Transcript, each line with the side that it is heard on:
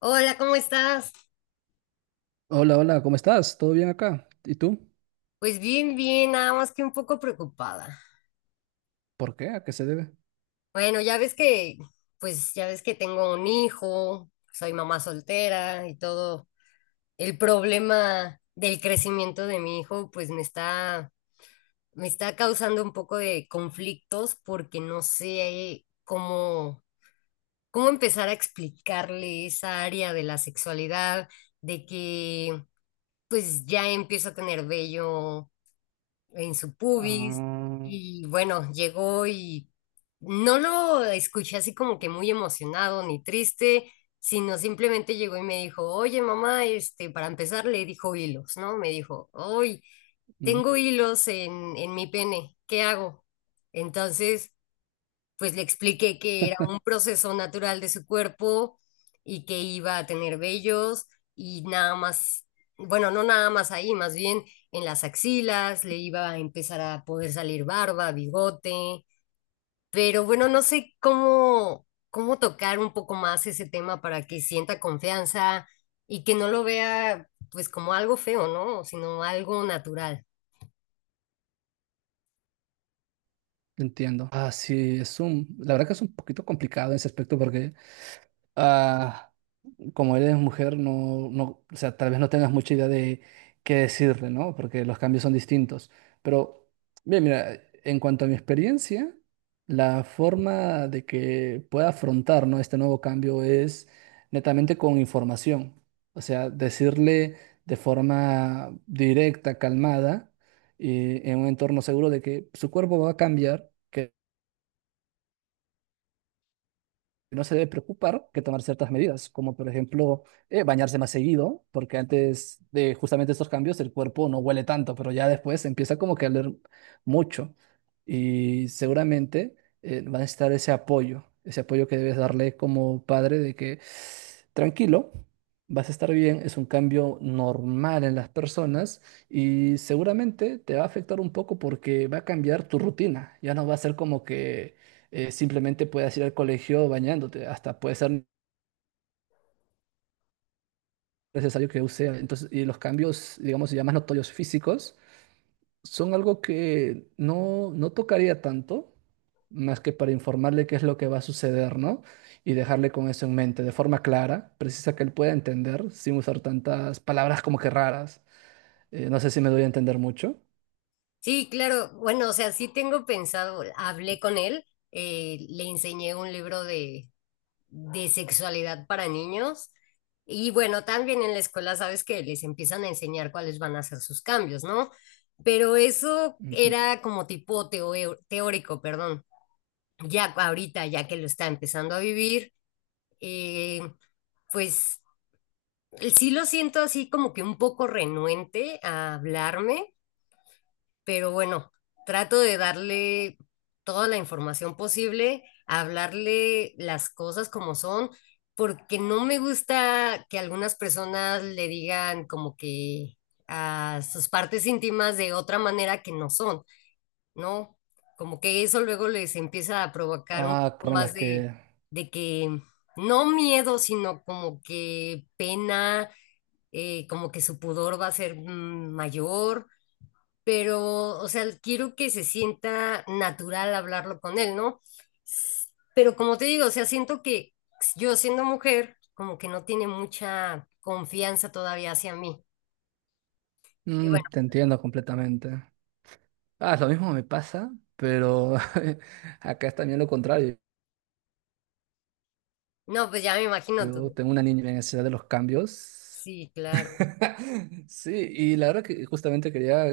left: Hola, ¿cómo estás?
right: Hola, hola, ¿cómo estás? ¿Todo bien acá? ¿Y tú?
left: Pues bien, bien, nada más que un poco preocupada.
right: ¿Por qué? ¿A qué se debe?
left: Bueno, pues ya ves que tengo un hijo, soy mamá soltera y todo. El problema del crecimiento de mi hijo, pues me está causando un poco de conflictos porque no sé cómo empezar a explicarle esa área de la sexualidad, de que pues ya empiezo a tener vello en su pubis
right: Ah,
left: y bueno, llegó y no lo escuché así como que muy emocionado ni triste, sino simplemente llegó y me dijo, oye mamá, este, para empezar le dijo hilos, ¿no? Me dijo, hoy
right: mm,
left: tengo hilos en mi pene, ¿qué hago? Entonces pues le expliqué que era un proceso natural de su cuerpo y que iba a tener vellos y nada más, bueno, no nada más ahí, más bien en las axilas, le iba a empezar a poder salir barba, bigote, pero bueno, no sé cómo tocar un poco más ese tema para que sienta confianza y que no lo vea pues como algo feo, ¿no? Sino algo natural.
right: entiendo. Ah, sí, la verdad que es un poquito complicado en ese aspecto porque ah, como eres mujer, no, no, o sea, tal vez no tengas mucha idea de qué decirle, ¿no? Porque los cambios son distintos. Pero, bien, mira, en cuanto a mi experiencia, la forma de que pueda afrontar, ¿no?, este nuevo cambio es netamente con información. O sea, decirle de forma directa, calmada, y en un entorno seguro de que su cuerpo va a cambiar. No se debe preocupar, que tomar ciertas medidas, como por ejemplo bañarse más seguido, porque antes de justamente estos cambios el cuerpo no huele tanto, pero ya después empieza como que a oler mucho, y seguramente va a necesitar ese apoyo que debes darle como padre de que tranquilo. Vas a estar bien, es un cambio normal en las personas y seguramente te va a afectar un poco porque va a cambiar tu rutina. Ya no va a ser como que simplemente puedas ir al colegio bañándote, hasta puede ser necesario que use. Entonces, y los cambios, digamos, ya más notorios físicos, son algo que no, no tocaría tanto, más que para informarle qué es lo que va a suceder, ¿no? Y dejarle con eso en mente, de forma clara, precisa, que él pueda entender, sin usar tantas palabras como que raras. No sé si me doy a entender mucho.
left: Sí, claro. Bueno, o sea, sí tengo pensado, hablé con él, le enseñé un libro de sexualidad para niños y bueno, también en la escuela sabes que les empiezan a enseñar cuáles van a ser sus cambios, ¿no? Pero eso
right: Ujú.
left: era como tipo teórico, perdón. Ya ahorita, ya que lo está empezando a vivir, eh, pues sí lo siento así como que un poco renuente a hablarme pero bueno, trato de darle toda la información posible, hablarle las cosas como son, porque no me gusta que algunas personas le digan como que a sus partes íntimas de otra manera que no son, ¿no? Como que eso luego les empieza a provocar un
right: Ah,
left: poco
right: con las
left: más de,
right: que...
left: de que, no miedo, sino como que pena, como que su pudor va a ser mayor pero, o sea, quiero que se sienta natural hablarlo con él, ¿no? S- Pero como te digo, o sea, siento que yo siendo mujer, como que no tiene mucha confianza todavía hacia mí. Y
right: Mm,
left: bueno,
right: te entiendo completamente. Ah, lo mismo me pasa, pero acá es también lo contrario.
left: no, pues ya me imagino
right: Yo
left: tú.
right: tengo una niña en necesidad de los cambios.
left: Sí, claro.
right: Sí, y la verdad que justamente quería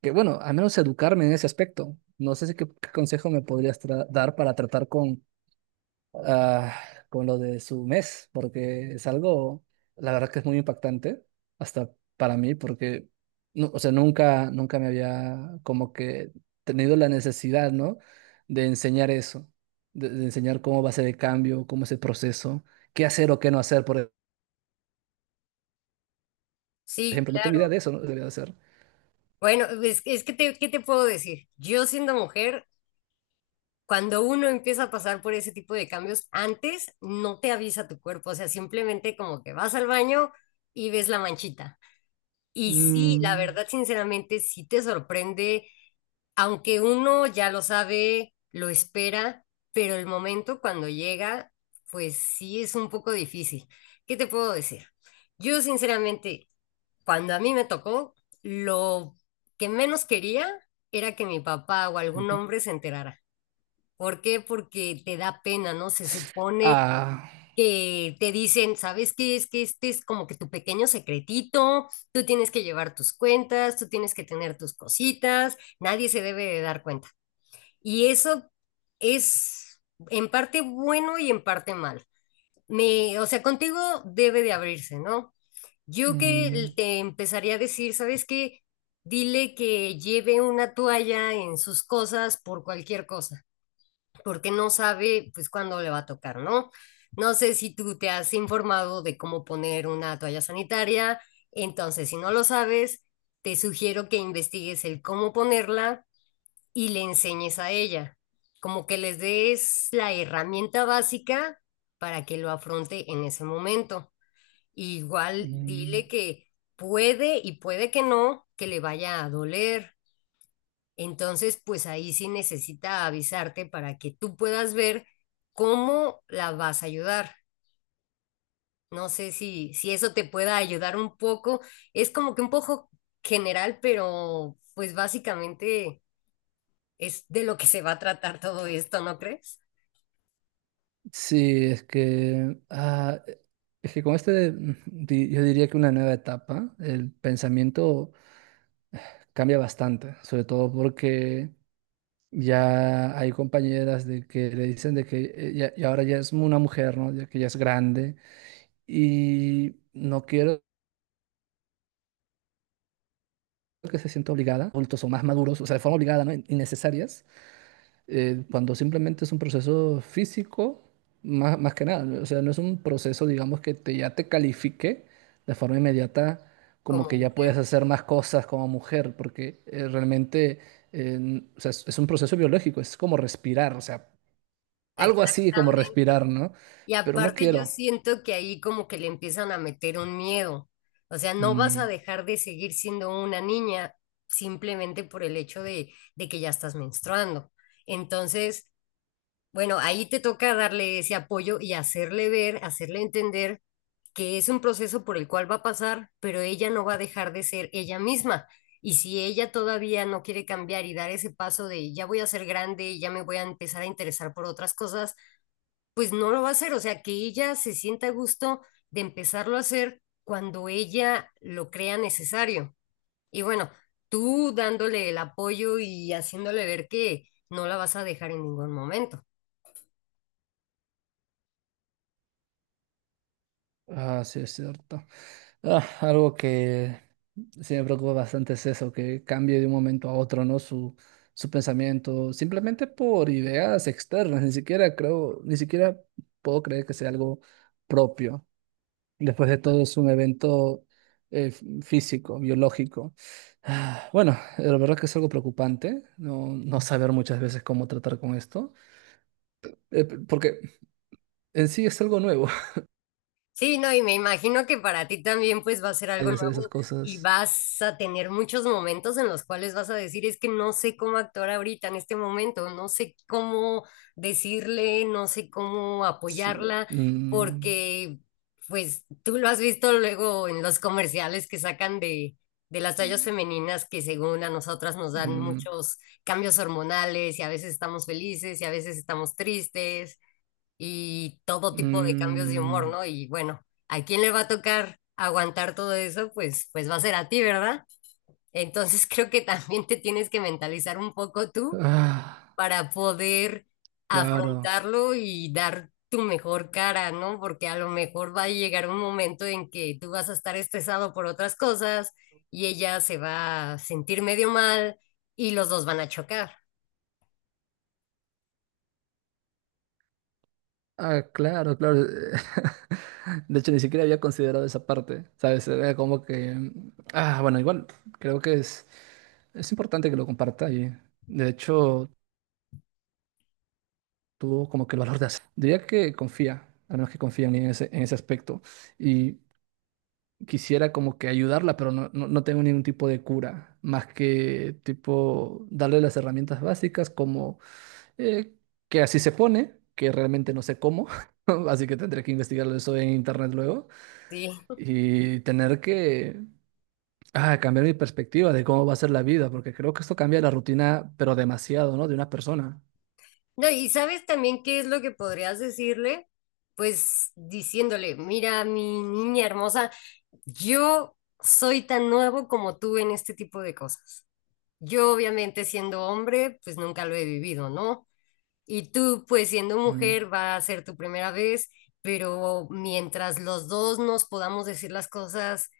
right: que, bueno, al menos educarme en ese aspecto. No sé si qué, qué consejo me podrías dar para tratar con ah, con lo de su mes, porque es algo, la verdad que es muy impactante, hasta para mí, porque, no, o sea, nunca, nunca me había como que tenido la necesidad, ¿no? De enseñar eso, de enseñar cómo va a ser el cambio, cómo es el proceso, qué hacer o qué no hacer, por
left: Sí,
right: ejemplo, no tengo idea
left: claro.
right: de eso, ¿no? Debería de hacer.
left: Bueno, es que te, ¿qué te puedo decir? Yo siendo mujer, cuando uno empieza a pasar por ese tipo de cambios, antes no te avisa tu cuerpo, o sea, simplemente como que vas al baño y ves la manchita. Y sí, la
right: Mm,
left: verdad, sinceramente, sí te sorprende, aunque uno ya lo sabe, lo espera, pero el momento cuando llega, pues sí es un poco difícil. ¿Qué te puedo decir? Yo, sinceramente, cuando a mí me tocó, lo que menos quería era que mi papá o algún
right: ujú.
left: hombre se enterara. ¿Por qué? Porque te da pena, ¿no? Se supone
right: Ah,
left: que te dicen, ¿sabes qué? Es que este es como que tu pequeño secretito, tú tienes que llevar tus cuentas, tú tienes que tener tus cositas, nadie se debe de dar cuenta. Y eso es en parte bueno y en parte mal. Me, o sea, contigo debe de abrirse, ¿no? Yo
right: mm,
left: que te empezaría a decir, ¿sabes qué? Dile que lleve una toalla en sus cosas por cualquier cosa porque no sabe pues cuándo le va a tocar, ¿no? No sé si tú te has informado de cómo poner una toalla sanitaria, entonces si no lo sabes, te sugiero que investigues el cómo ponerla y le enseñes a ella, como que les des la herramienta básica para que lo afronte en ese momento. Igual
right: mm.
left: dile que puede y puede que no, que le vaya a doler, entonces, pues ahí sí necesita avisarte para que tú puedas ver cómo la vas a ayudar. No sé si eso te pueda ayudar un poco. Es como que un poco general, pero pues básicamente es de lo que se va a tratar todo esto, ¿no crees?
right: Sí, es que, es que con este, mm, yo diría que una nueva etapa, el pensamiento cambia bastante, sobre todo porque ya hay compañeras de que le dicen de que ya, y ahora ya es una mujer, ¿no? Ya que ya es grande, y no quiero que se sienta obligada, adultos o más maduros, o sea, de forma obligada, ¿no? Innecesarias cuando simplemente es un proceso físico, más, más que nada, o sea, no es un proceso, digamos, que te, ya te califique de forma inmediata como
left: Como
right: que ya puedes
left: mujer.
right: hacer más cosas como mujer, porque realmente o sea, es un proceso biológico, es como respirar, o sea, algo así como
left: Exactamente.
right: respirar, ¿no?
left: Y
right: Pero no
left: aparte yo
right: quiero.
left: siento que ahí como que le empiezan a meter un miedo. O sea, no vas a
right: Mm,
left: dejar de seguir siendo una niña simplemente por el hecho de que ya estás menstruando. Entonces, bueno, ahí te toca darle ese apoyo y hacerle ver, hacerle entender que es un proceso por el cual va a pasar, pero ella no va a dejar de ser ella misma. Y si ella todavía no quiere cambiar y dar ese paso de ya voy a ser grande, ya me voy a empezar a interesar por otras cosas, pues no lo va a hacer, o sea, que ella se sienta a gusto de empezarlo a hacer cuando ella lo crea necesario. Y bueno, tú dándole el apoyo y haciéndole ver que no la vas a dejar en ningún momento.
right: ah, sí, es cierto. Ah, algo que sí me preocupa bastante es eso, que cambie de un momento a otro, ¿no? Su pensamiento, simplemente por ideas externas, ni siquiera creo, ni siquiera puedo creer que sea algo propio. Después de todo es un evento físico, biológico. Ah, bueno, la verdad que es algo preocupante, no, no saber muchas veces cómo tratar con esto, porque en sí es algo nuevo.
left: Sí, no, y me imagino que para ti también pues va a ser algo
right: Hay hacer esas
left: nuevo y
right: cosas.
left: vas a tener muchos momentos en los cuales vas a decir, es que no sé cómo actuar ahorita en este momento, no sé cómo decirle, no sé cómo
right: Sí,
left: apoyarla,
right: mm,
left: porque pues tú lo has visto luego en los comerciales que sacan de las tallas femeninas que según a nosotras nos dan
right: mm.
left: muchos cambios hormonales y a veces estamos felices y a veces estamos tristes y todo tipo de cambios de humor,
right: Mm,
left: ¿no? Y bueno, ¿a quién le va a tocar aguantar todo eso? Pues va a ser a ti, ¿verdad? Entonces creo que también te tienes que mentalizar un poco tú
right: ah,
left: para poder
right: claro.
left: afrontarlo y dar tu mejor cara, ¿no? Porque a lo mejor va a llegar un momento en que tú vas a estar estresado por otras cosas y ella se va a sentir medio mal y los dos van a chocar,
right: Ah, claro, claro. De hecho, ni siquiera había considerado esa parte, ¿sabes? Era como que... mm, ah, bueno, igual creo que es importante que lo comparta, y de hecho tuvo como que el valor de hacer. Diría que confía, al menos que confía en mí en ese aspecto, y quisiera como que ayudarla, pero no, no, no tengo ningún tipo de cura, más que tipo darle las herramientas básicas como... eh, que así se pone, que realmente no sé cómo, así que tendré que investigarlo eso en internet luego,
left: ¿sí?
right: y tener que cambiar mi perspectiva de cómo va a ser la vida, porque creo que esto cambia la rutina, pero demasiado, ¿no?, de una persona.
left: No, y sabes también qué es lo que podrías decirle, pues diciéndole, mira, mi niña hermosa, yo soy tan nuevo como tú en este tipo de cosas. Yo obviamente siendo hombre, pues nunca lo he vivido, ¿no? Y tú, pues siendo
right: Mm.
left: mujer, va a ser tu primera vez, pero mientras los dos nos podamos decir las cosas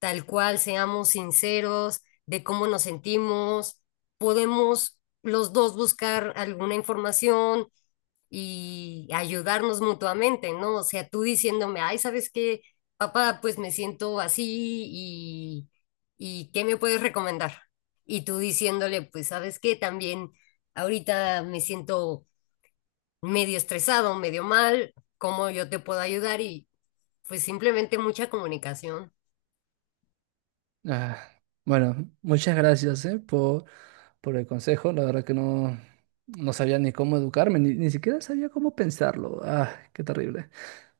left: tal cual, seamos sinceros de cómo nos sentimos, podemos los dos buscar alguna información y ayudarnos mutuamente, ¿no? O sea, tú diciéndome, ay, ¿sabes qué? Papá, pues me siento así y, y ¿qué me puedes recomendar? Y tú diciéndole, pues, ¿sabes qué? También ahorita me siento medio estresado, medio mal, ¿cómo yo te puedo ayudar? Y pues simplemente mucha comunicación.
right: Ah, bueno, muchas gracias, por el consejo. La verdad que no, no sabía ni cómo educarme, ni, ni siquiera sabía cómo pensarlo. Ah, qué terrible.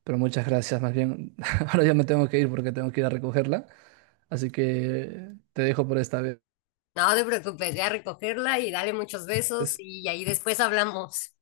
right: Pero muchas gracias, más bien. Ahora ya me tengo que ir porque tengo que ir a recogerla. Así que te dejo por esta
left: No te preocupes, ya recogerla y dale muchos besos
right: vez.
left: y ahí después hablamos.